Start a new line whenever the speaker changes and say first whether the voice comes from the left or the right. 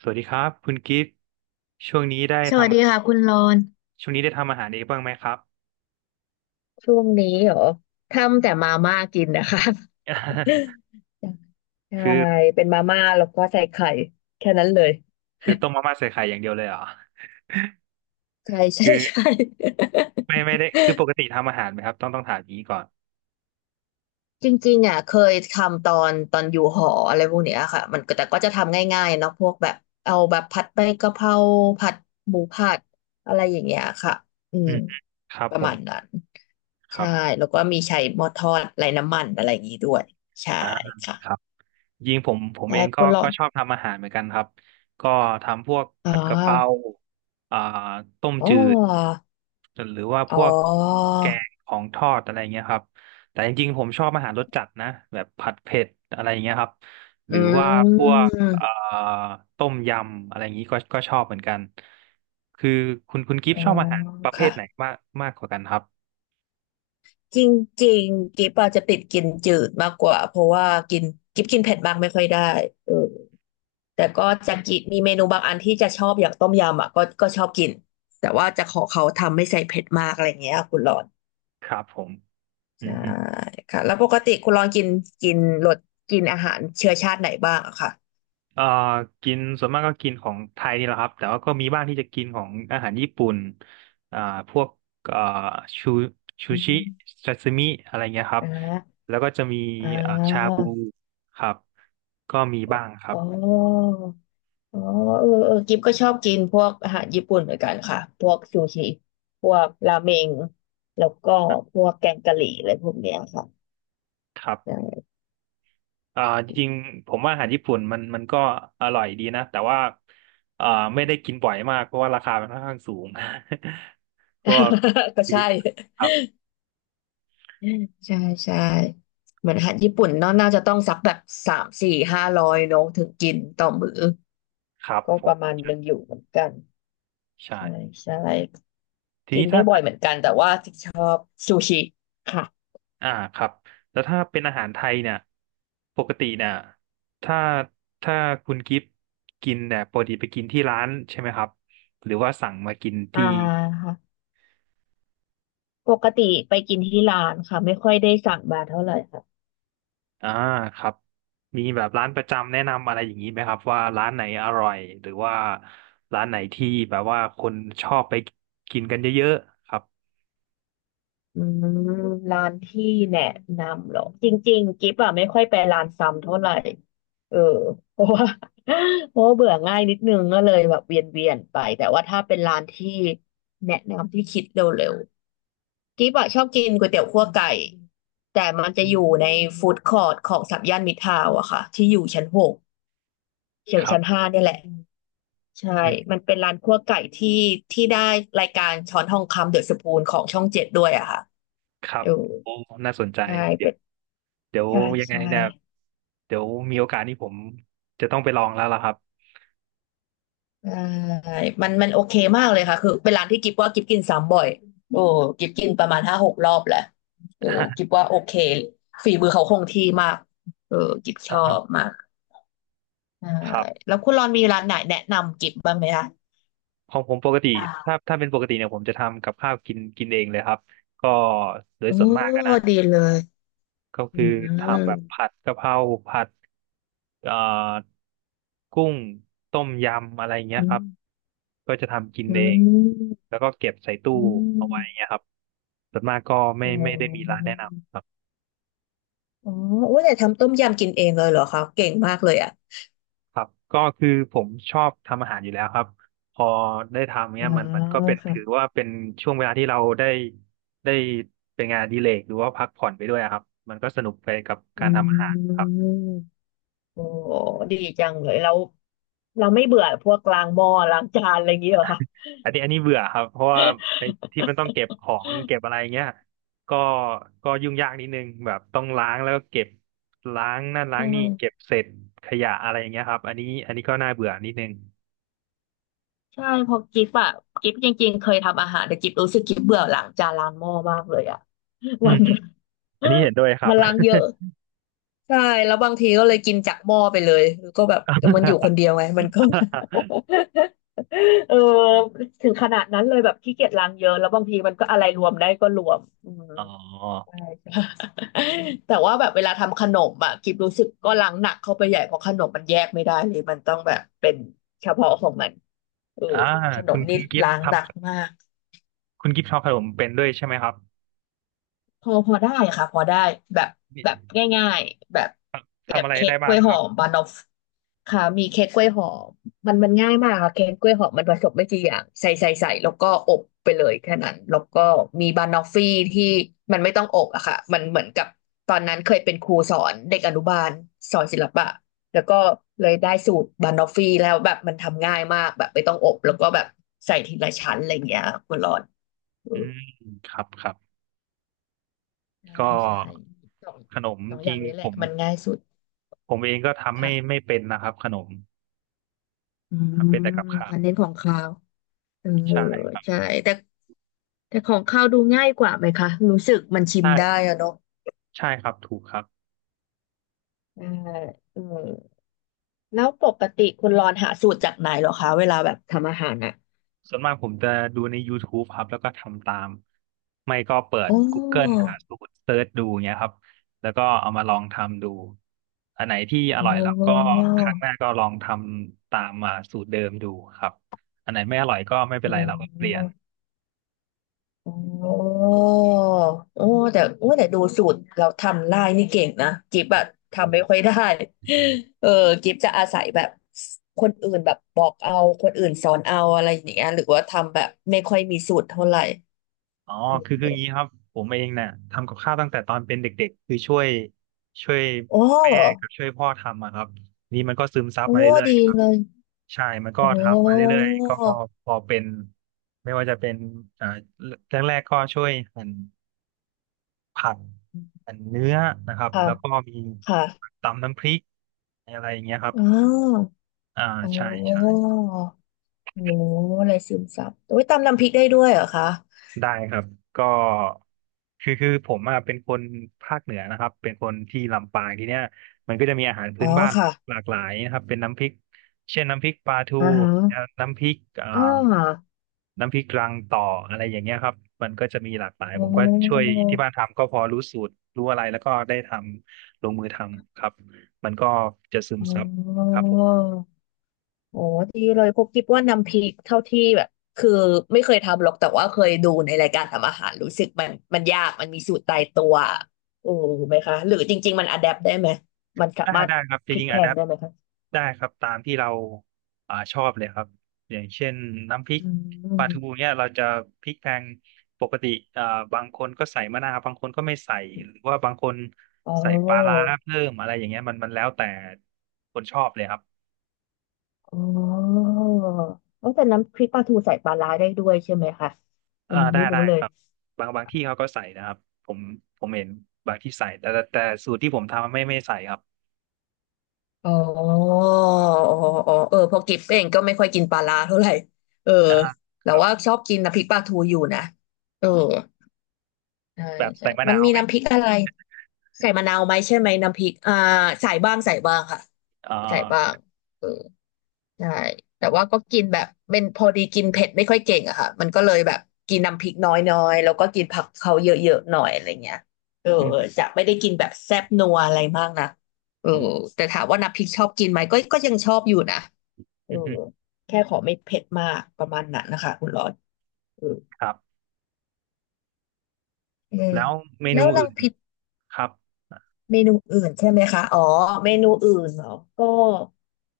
right: สวัสดีครับคุณกิฟต์ช่วงนี้ได้
left: ส
right: ท
left: วัสดีค่ะคุณรอน
right: ำช่วงนี้ได้ทำอาหารเองบ้างไหมครับ
left: ช่วงนี้เหรอทำแต่มาม่ากินนะคะ ใช่
right: คือ
left: เป็นมาม่าแล้วก็ใส่ไข่แค่นั้นเลย
right: คือต้มมาม่าใส่ไข่อย่างเดียวเลยเหรอ
left: ใช่
right: คื
left: ใช่
right: อ
left: ใช่
right: ไม่ได้คือปกติทำอาหารไหมครับต้องถามอย่างนี้ก่อน
left: จริงๆอ่ะเคยทำตอนอยู่หออะไรพวกเนี้ยค่ะมันก็แต่ก็จะทำง่ายๆเนาะพวกแบบเอาแบบผัดใบกะเพราผัดหมูผัดอะไรอย่างเงี้ยค่ะอื
right: อื
left: ม
right: มครับ
left: ป
right: ผ
left: ระมา
right: ม
left: ณนั้น
right: ค
left: ใช่
right: รับ
left: แล้วก็มีใช้หม้อทอดไร้น้ำมันอะไรอย่างงี้ด้วยใช่
right: อ่า
left: ค่ะ
right: ครับ ยิงผมเอ
left: แต่
right: งก็
left: คุณรอ
right: ก็
left: น
right: ชอบทำอาหารเหมือนกันครับก็ทำพวก
left: อ๋อ
right: ผัดกะเพราอ่าต้ม
left: อ๋อ
right: จืดหรือว่าพ
left: อ๋อ
right: วกแกงของทอดอะไรเงี้ยครับแต่จริงๆผมชอบอาหารรสจัดนะแบบผัดเผ็ดอะไรเงี้ยครับห
left: อื
right: รือว่าพวกเอ่า
left: ม
right: ต้มยำอะไรอย่างนี้ก็ชอบเหมือนกันคือคุณกิฟ
left: อ๋
right: ต์
left: อ
right: ชอบอาหารประเภ
left: ค่ะ
right: ทไหนมากมากกว่ากันครับ
left: จริงๆกิ๊บอาจจะติดกินจืดมากกว่าเพราะว่ากินกิ๊บกินเผ็ดมากไม่ค่อยได้เออแต่ก็จะกินมีเมนูบางอันที่จะชอบอย่างต้มยำอ่ะก็ก็ชอบกินแต่ว่าจะขอเขาทำไม่ใส่เผ็ดมากอะไรอย่างเงี้ยคุณรอน
right: ครับผมอื
left: ใช่
right: ม
left: ค่ะแล้วปกติคุณรอนกินกินรสกินอาหารเชื้อชาติไหนบ้างอะค่ะ
right: เอ่อกินส่วนมากก็กินของไทยนี่แหละครับแต่ว่าก็มีบ้างที่จะกินของอาหารญี่ปุ่นอ่าพวกเอ่อชู
left: อื
right: ชิ
left: ม
right: ซาซิมิอะไรเงี้ยครับ
left: อ่า
right: แล้วก็จะมี
left: อ่
right: อ่าชา
left: า
right: บูครับ ก็มีบ้างครั
left: อ๋
right: บ
left: อ อ๋อเออเออกิฟก็ชอบกินพวกอาหารญี่ปุ่นเหมือนกันค่ะพวกซูชิพวกราเมงแล้วก็พวกแกงกะหรี่อะไรพวกเนี้ยค่ะ
right: ครับ
left: ใช่
right: อ่าจริงๆผมว่าอาหารญี่ปุ่นมันก็อร่อยดีนะแต่ว่าอ่าไม่ได้กินบ่อยมากเพราะว่าราคามันค่อนข้างสูง พวก
left: ก็
right: ซูชวิ
left: ใช่
right: ตครับ
left: ใช่ใช่เหมือนอาหารญี่ปุ่นเนาะน่าจะต้องสักแบบสามสี่ห้าร้อยเนาะถึงกินต่อมื้อ
right: ครับ
left: ก็
right: ผ
left: ป
right: ม
left: ระมาณหนึงอยู่เหมือนกัน
right: ใช่
left: ใช่ใช่
right: ที
left: กิ
right: นี้
left: นไม่บ่อ
right: ถ้า
left: ยเหมือนกันแต่ว่าซูชิค่ะ
right: อ่าครับแล้วถ้าเป็นอาหารไทยเนี่ยปกติเนี่ยถ้าถ้าคุณกิฟต์กินเนี่ยปกติไปกินที่ร้านใช่ไหมครับหรือว่าสั่งมากิน
left: อ่า
right: ที่
left: ค่ะปกติไปกินที่ร้านค่ะไม่ค่อยได้สั่งมาเท่าไหร่ค่ะ
right: อ่าครับมีแบบร้านประจำแนะนำอะไรอย่างนี้ไหมครับว่าร้านไหนอร่อยหรือว่าร้านไหนที่แบบว่าคนชอบไปกินกันเยอะๆครับ
left: อืมร้านที่แนะนำเหรอจริงๆกิ๊บอะไม่ค่อยไปร้านซ้ำเท่าไหร่เออ เพราะว่า เพราะว่าเบื่อง่ายนิดนึงก็เลยแบบเวียนเวียนไปแต่ว่าถ้าเป็นร้านที่แนะนำที่คิดเร็วๆกิ๊บอะชอบกินก๋วยเตี๋ยวคั่วไก่แต่มันจะ
right: อื
left: อยู่
right: ม
left: ในฟู้ดคอร์ทของสัมย่านมิตรทาวน์อะค่ะที่อยู่ชั้น 6เฉีย
right: ค
left: ว
right: รั
left: ชั้น
right: บ
left: ห้าเนี่ยแหละใช่
right: อืม
left: มันเป็นร้านคั่วไก่ที่ได้รายการช้อนทองคำเดอะสปูนของช่อง 7ด้วยอะค่ะ
right: ครั
left: เอ
right: บ
left: อ
right: โอ้น่าสนใจ
left: ใช่
right: เดี๋ยวเดี๋ยว
left: ใช่
right: ยังไง
left: ใช่
right: เนี่ยเดี๋ยวมีโอกาสนี่ผมจะต้องไปลองแล้วล่ะครับ
left: ใช่มันโอเคมากเลยค่ะคือเป็นร้านที่กิฟว่ากิฟกินซ้ำบ่อยโอ้กิฟกินประมาณห้าหกรอบแหละเออกิฟว่าโอเคฝีมือเขาคงที่มากเออกิฟชอบ มากใช่
right: ครับ
left: แล้วคุณรอนมีร้านไหนแนะนำกิฟบ้างไหมคะ
right: ของผมปกติถ้าเป็นปกติเนี่ยผมจะทำกับข้าวกินกินเองเลยครับก็โดย
left: โอ้
right: ส่วนมากอะนะ
left: ดีเลย
right: ก็
left: อื
right: คือ
left: ม
right: ทำแบบผัดกะเพราผัดเอ่อกุ้งต้มยำอะไรเงี้ย
left: อื
right: ครับ
left: ม
right: ก็จะทำกิน
left: อื
right: เอง
left: ม
right: แล้วก็เก็บใส่ตู้
left: อืม
right: เอาไว้เงี้ยครับส่วนมากก็ไม่
left: อ๋
right: ไม่ได้มีร้าน
left: อ
right: แนะนำครับ
left: อ๋อโอ้ยแต่ทำต้มยำกินเองเลยเหรอคะเก่งมากเลยอ่ะ
right: ครับก็คือผมชอบทำอาหารอยู่แล้วครับพอได้ทำ
left: อ๋
right: เนี้
left: อ
right: ยมันก็เป็น
left: ค่ะ
right: ถือว่าเป็นช่วงเวลาที่เราได้ได้เป็นงานอดีเลกหรือว่าพักผ่อนไปด้วยอะครับมันก็สนุกไปกับ
left: อ
right: การทำอาหาร
left: ืม
right: ครับ
left: โอ้ดีจังเลยเราเราไม่เบื่อพวกล้างหม้อล้างจานอะไรอย่างเงี้ยเหรอคะ
right: อันนี้เบื่อครับเพราะว่าไอ้ที่มันต้องเก็บของเก็บอะไรเงี้ยก็ก็ยุ่งยากนิดนึงแบบต้องล้างแล้วก็เก็บล้างนั่น
left: ใช
right: ล้างนี่เก็
left: ่
right: บเศษขยะอะไรอย่างเงี้ยครับอันนี้ก็น่าเบื่อนิดนึง
left: ใช่เพอกิฟอะกิฟจริงๆเคยทำอาหารแต่กิฟรู้สึกกิฟเบื่อล้างจานล้างหม้อมากเลยอะ
right: อื
left: วั
right: ม
left: นหนึ่ง
right: อันนี้เห็นด้วยครั
left: มั
right: บ
left: นล้างเยอะใช่แล้วบางทีก็เลยกินจากหม้อไปเลยแล้วก็แบบมันอยู่คนเดียวไงมันก็ เออถึงขนาดนั้นเลยแบบขี้เกียจล้างเยอะแล้วบางทีมันก็อะไรรวมได้ก็รวมอืม
right: อ๋อ
left: ใช่ใช่ แต่ว่าแบบเวลาทำขนมอะกิบรู้สึกก็ล้างหนักเข้าไปใหญ่เพราะขนมมันแยกไม่ได้เลยมันต้องแบบเป็นเฉพาะของมันเออ
right: อ่า
left: ขน
right: คุ
left: ม
right: ณคุ
left: นี่
right: ณกิฟ
left: ล้า
right: ต์
left: งห
right: ทำ
left: นักมาก
right: คุณกิฟต์ทำขนมเป็นด้วยใช่ไหมครับ
left: พอได้ค่ะพอได้แบบ
right: มี
left: แบบง่ายๆแบบแบ
right: ทำ
left: บ
right: อะไร
left: เค้ก
right: ได้
left: ก
right: บ้า
left: ล้ว
right: ง
left: ย
right: ค
left: หอ
right: รับ
left: มบานอฟค่ะมีเค้กกล้วยหอมมันง่ายมากค่ะเค้กกล้วยหอมมันผสมไม่กี่อย่างใส่แล้วก็อบไปเลยแค่นั้นแล้วก็มีบานอฟฟี่ที่มันไม่ต้องอบอะค่ะมันเหมือนกับตอนนั้นเคยเป็นครูสอนเด็กอนุบาลสอนศิลปะแล้วก็เลยได้สูตรบานอฟฟี่แล้วแบบมันทำง่ายมากแบบไม่ต้องอบแล้วก็แบบใส่ทีละชั้นอะไรอย่างเงี้ยคุณรอน
right: อืมครับครับ
left: ใช่
right: ก็
left: ใช่สอง
right: ขนม
left: สอง
right: จ
left: อ
right: ริ
left: ย่าง
right: ง
left: นี้แห
right: ผ
left: ละ
right: ม
left: มันง่ายสุด
right: ผมเองก็ทำ
left: ค่ะ
right: ไม่เป็นนะครับขนม
left: อื
right: ทำเป็น
left: ม
right: แต่กับข้าว
left: ค่ะเน้นของคาวเออ
right: ใช่
left: ใช่แต่แต่ของคาวดูง่ายกว่าไหมคะรู้สึกมันชิม
right: ใช่
left: ได้อะเนาะ
right: ใช่ครับถูกครับ
left: เออเออแล้วปกติคุณรอนหาสูตรจากไหนเหรอคะเวลาแบบทำอาหารอ่ะ
right: ส่วนมากผมจะดูใน YouTube ครับแล้วก็ทำตามไม่ก็เปิด
left: อ๋
right: Google
left: อ
right: หาสูตรเซิร์ชดูเงี้ยครับแล้วก็เอามาลองทำดูอันไหนที่อ
left: อ๋
right: ร่อยแล้วก็
left: อ
right: ครั้งหน้าก็ลองทำตามมาสูตรเดิมดูครับอันไหนไม่อร่อยก็ไม่เป็
left: อ๋
right: น
left: อ
right: ไรเราก็เปลี่ยน
left: โอ้โอ้แต่โอ้แต่ดูสูตรเราทำลายนี่เก่งนะกิฟต์อะทำไม่ค่อยได้เออกิฟต์จะอาศัยแบบคนอื่นแบบบอกเอาคนอื่นสอนเอาอะไรอย่างเงี้ยหรือว่าทำแบบไม่ค่อยมีสูตรเท่าไหร่
right: อ๋อคืออย่างนี้ครับผมเองเนี่ยทำกับข้าวตั้งแต่ตอนเป็นเด็กๆคือช่วย
left: โอ
right: แม่
left: ้
right: กับช่วยพ่อทำอะครับนี่มันก็ซึมซับ
left: โอ้
right: มาเรื่อย
left: ดี
right: ๆครับ
left: เลย
right: ใช่มัน
left: โอ
right: ก็ทำมา
left: ้
right: เรื่อยๆก็พอเป็นไม่ว่าจะเป็นอ่าแรกๆก็ช่วยหั่นผักหั่นเนื้อนะครับ
left: ค่ะ
right: แล้วก็มี
left: ค่ะ
right: ตำน้ำพริกอะไรอย่างเงี้ยครับ
left: อ๋อ
right: อ่า
left: อ๋
right: ใช่ใช่
left: อโอ้โหอะไรซึมซับโอ้ยตำน้ำพริกได้ด้วยเหรอคะ
right: ได้ครับก็คือผมอะเป็นคนภาคเหนือนะครับเป็นคนที่ลำปางทีเนี้ยมันก็จะมีอาหาร
left: อ๋
right: พื้
left: อ
right: นบ้าน
left: ค่ะ
right: หลากหลายนะครับเป็นน้ำพริกเช่นน้ำพริกปลาทู
left: อ่าฮะ
right: น้ำพริก
left: อ่า
right: น้ำพริกรังต่ออะไรอย่างเงี้ยครับมันก็จะมีหลากหลาย
left: โอ
right: ผมก็ช่ว
left: ้
right: ยที่บ้านทำก็พอรู้สูตรรู้อะไรแล้วก็ได้ทำลงมือทำครับมันก็จะซึม
left: อ๋
right: ซับ
left: อ
right: ครับ
left: โอ้ดีเลยพวกคิดว่าน้ำพริกเท่าที่แบบคือไม่เคยทำหรอกแต่ว่าเคยดูในรายการทำอาหารรู้สึกมันยากมันมีสูตรตายตัวโอ้ไหมคะหรือจริงๆมันอะแดปได้ไหมมันสา
right: ได้
left: มารถ
right: ได้ครับ
left: พ
right: จะ
left: ลิ
right: ยิ
left: ก
right: ง
left: แพ
right: อะ
left: ล
right: แด
left: ง
right: ป
left: ได้ไหมคะ
right: ได้ครับตามที่เราอ่าชอบเลยครับอย่างเช่นน้ำพริก
left: อื
right: ปลาทู
left: ม
right: เนี่ยเราจะพริกแกงปกติอ่าบางคนก็ใส่มะนาวบางคนก็ไม่ใส่หรือว่าบางคน
left: อ๋อ
right: ใส่ปลาร้าเพิ่มอะไรอย่างเงี้ยมันแล้วแต่คนชอบเลยครับ
left: อ๋อเอ้าแต่น้ำพริกปลาทูใส่ปลาร้าได้ด้วยใช่ไหมคะอั
right: อ่า
left: นนี้
right: ได้
left: ไม่รู้
right: ได้
left: เล
right: ค
left: ย
right: รับบางที่เขาก็ใส่นะครับผมผมเห็นบางที่ใส่แต่แต่สูตรที่ผมทำไม่ใส่ครับ
left: อ๋ออ๋ออ๋อเออเพอกิฟเองก็ไม่ค่อยกินปลาร้าเท่าไหร่ เออ
right: อ่าค
left: แต่
right: รับ
left: ว่าชอบกินน้ำพริกปลาทูอยู่นะ เออใช่
right: แบบ
left: ใช่
right: ใส่มะ
left: มั
right: นา
left: น
right: ว
left: มี
right: ไหม
left: น้ำพริกอะไร ใส่มะนาวไหมใช่ไหมน้ำพริก ใส่บ้างใส่บ้างค่ะ
right: อ่
left: ใส่บ้าง
right: า
left: เออ ใช่แต่ว่าก็กินแบบเป็นพอดีกินเผ็ดไม่ค่อยเก่งอะค่ะมันก็เลยแบบกินน้ำพริกน้อยๆแล้วก็กินผักเขาเยอะๆ หน่อยอะไรเงี้ยเออ
right: อืม
left: จะไม่ได้กินแบบแซ่บนัวอะไรมากนะเออ
right: อืม
left: แต่ถามว่าน้ำพริกชอบกินไหมก็ก็ยังชอบอยู่นะเออ
right: อืม
left: แค่ขอไม่เผ็ดมากประมาณนั้นนะคะคุณรอนเออ
right: ครับ
left: เออ
right: แล้วเมนู
left: แล้วลั
right: อื่
left: ง
right: น
left: ผิด
right: ครับ
left: เมนูอื่นใช่ไหมคะอ๋อเมนูอื่นเหรอก็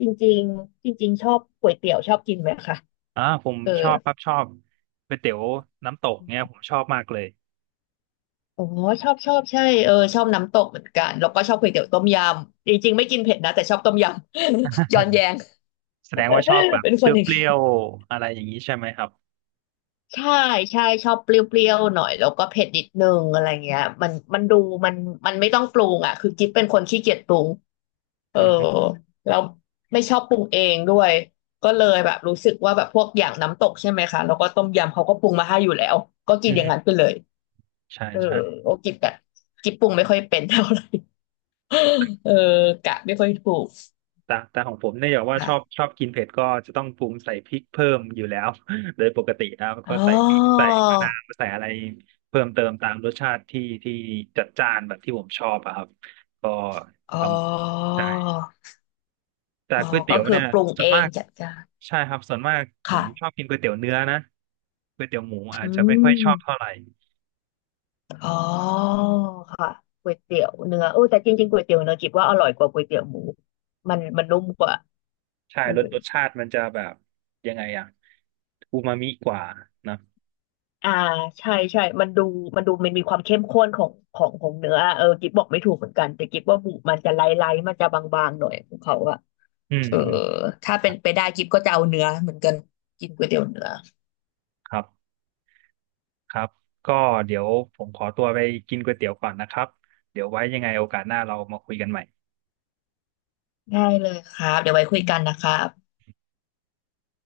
left: จริงๆจริงๆชอบก๋วยเตี๋ยวชอบกินไหมคะ
right: อ่าผม
left: เออ
right: ชอบครับชอบก๋วยเตี๋ยวน้ำตกเนี่ยผมชอบมากเลย
left: อ๋อชอบชอบใช่เออชอบน้ำตกเหมือนกันแล้วก็ชอบก๋วยเตี๋ยวต้มยำจริงๆไม่กินเผ็ดนะแต่ชอบต้มยำ ย้อนแยง
right: แสดงว่าชอบแบ บ
left: เป็น
right: เ
left: คนอีก
right: ปรี้ยวๆอะไรอย่างนี้ใช่ไหมครับ
left: ใช่ใช่ชอบเปรี้ยวๆหน่อยแล้วก็เผ็ดนิดนึงอะไรเงี้ยมันดูมันมันไม่ต้องปรุงอ่ะคือกิ๊บเป็นคนขี้เกียจปรุงเออ
right: อืมฮึ
left: แล้วไม่ชอบปรุงเองด้วยก็เลยแบบรู้สึกว่าแบบพวกอย่างน้ำตกใช่ไหมคะแล้วก็ต้มยำเขาก็ปรุงมาให้อยู่แล้วก็กิน
right: อืม
left: อย่าง
right: ฮึ
left: นั้นไปเลย
right: ใช่
left: เออ
right: ใช่
left: โอกิ๊บแบบกิ๊บปรุงไม่ค่อยเป็นเท่าไหร่ เออกะไม่ค่อยถูก
right: แต่ของผมเนี่ยอย่างว่าชอบ
left: ค่ะ
right: ชอบกินเผ็ดก็จะต้องปรุงใส่พริกเพิ่มอยู่แล้ว โดยปกติแล้วก็
left: อ๋อ
right: ใส่พริกใส่มะนาวใส่อะไรเพิ่มเติมตามรสชาติที่จัดจ้านแบบที่ผมชอบอะครับก็
left: อ๋
right: ท
left: อ
right: ำ แต่
left: อ๋อ
right: ก๋วย
left: ก็
right: เตี๋ยว
left: คือ
right: เนี่ย
left: ปรุง
right: ส่ว
left: เอ
right: น
left: ง
right: มาก
left: จัดการ
right: ใช่ครับส่วนมากผมชอบ
left: ค่ะ
right: กินก๋วยเตี๋ยวเนื้อนะก๋วยเตี๋ยวหมูอา
left: อื
right: จจะไม่ค่อยชอบ
left: ม
right: เท่าไหร่
left: อ๋อค่ะก๋วยเตี๋ยวเนื้อโอ้แต่จริงๆก๋วยเตี๋ยวเนื้อคิดว่าอร่อยกว่าก๋วยเตี๋ยวหมูมันมันนุ่มกว่า
right: ใช่
left: เออ
right: รสชาติมันจะแบบยังไงอะอูมามิกว่านะ
left: อ่าใช่ใช่มันดูมันดูมันมีความเข้มข้นของเนื้อเออกิ๊บบอกไม่ถูกเหมือนกันแต่กิ๊บว่าบุมันจะไล่มันจะบางๆหน่อยของเขาอะ
right: อืม
left: เออ
right: อืม
left: ถ้า
right: ค
left: เป็
right: รั
left: น
right: บ
left: ไปได้กิ๊บก็จะเอาเนื้อเหมือนกันกินก๋วยเตี๋ยวเนื้อ
right: ครับก็เดี๋ยวผมขอตัวไปกินก๋วยเตี๋ยวก่อนนะครับเดี๋ยวไว้ยังไงโอกาสหน้าเรามาคุยกันใหม่
left: ได้เลยครับเดี๋ยวไว้คุยกันนะครับ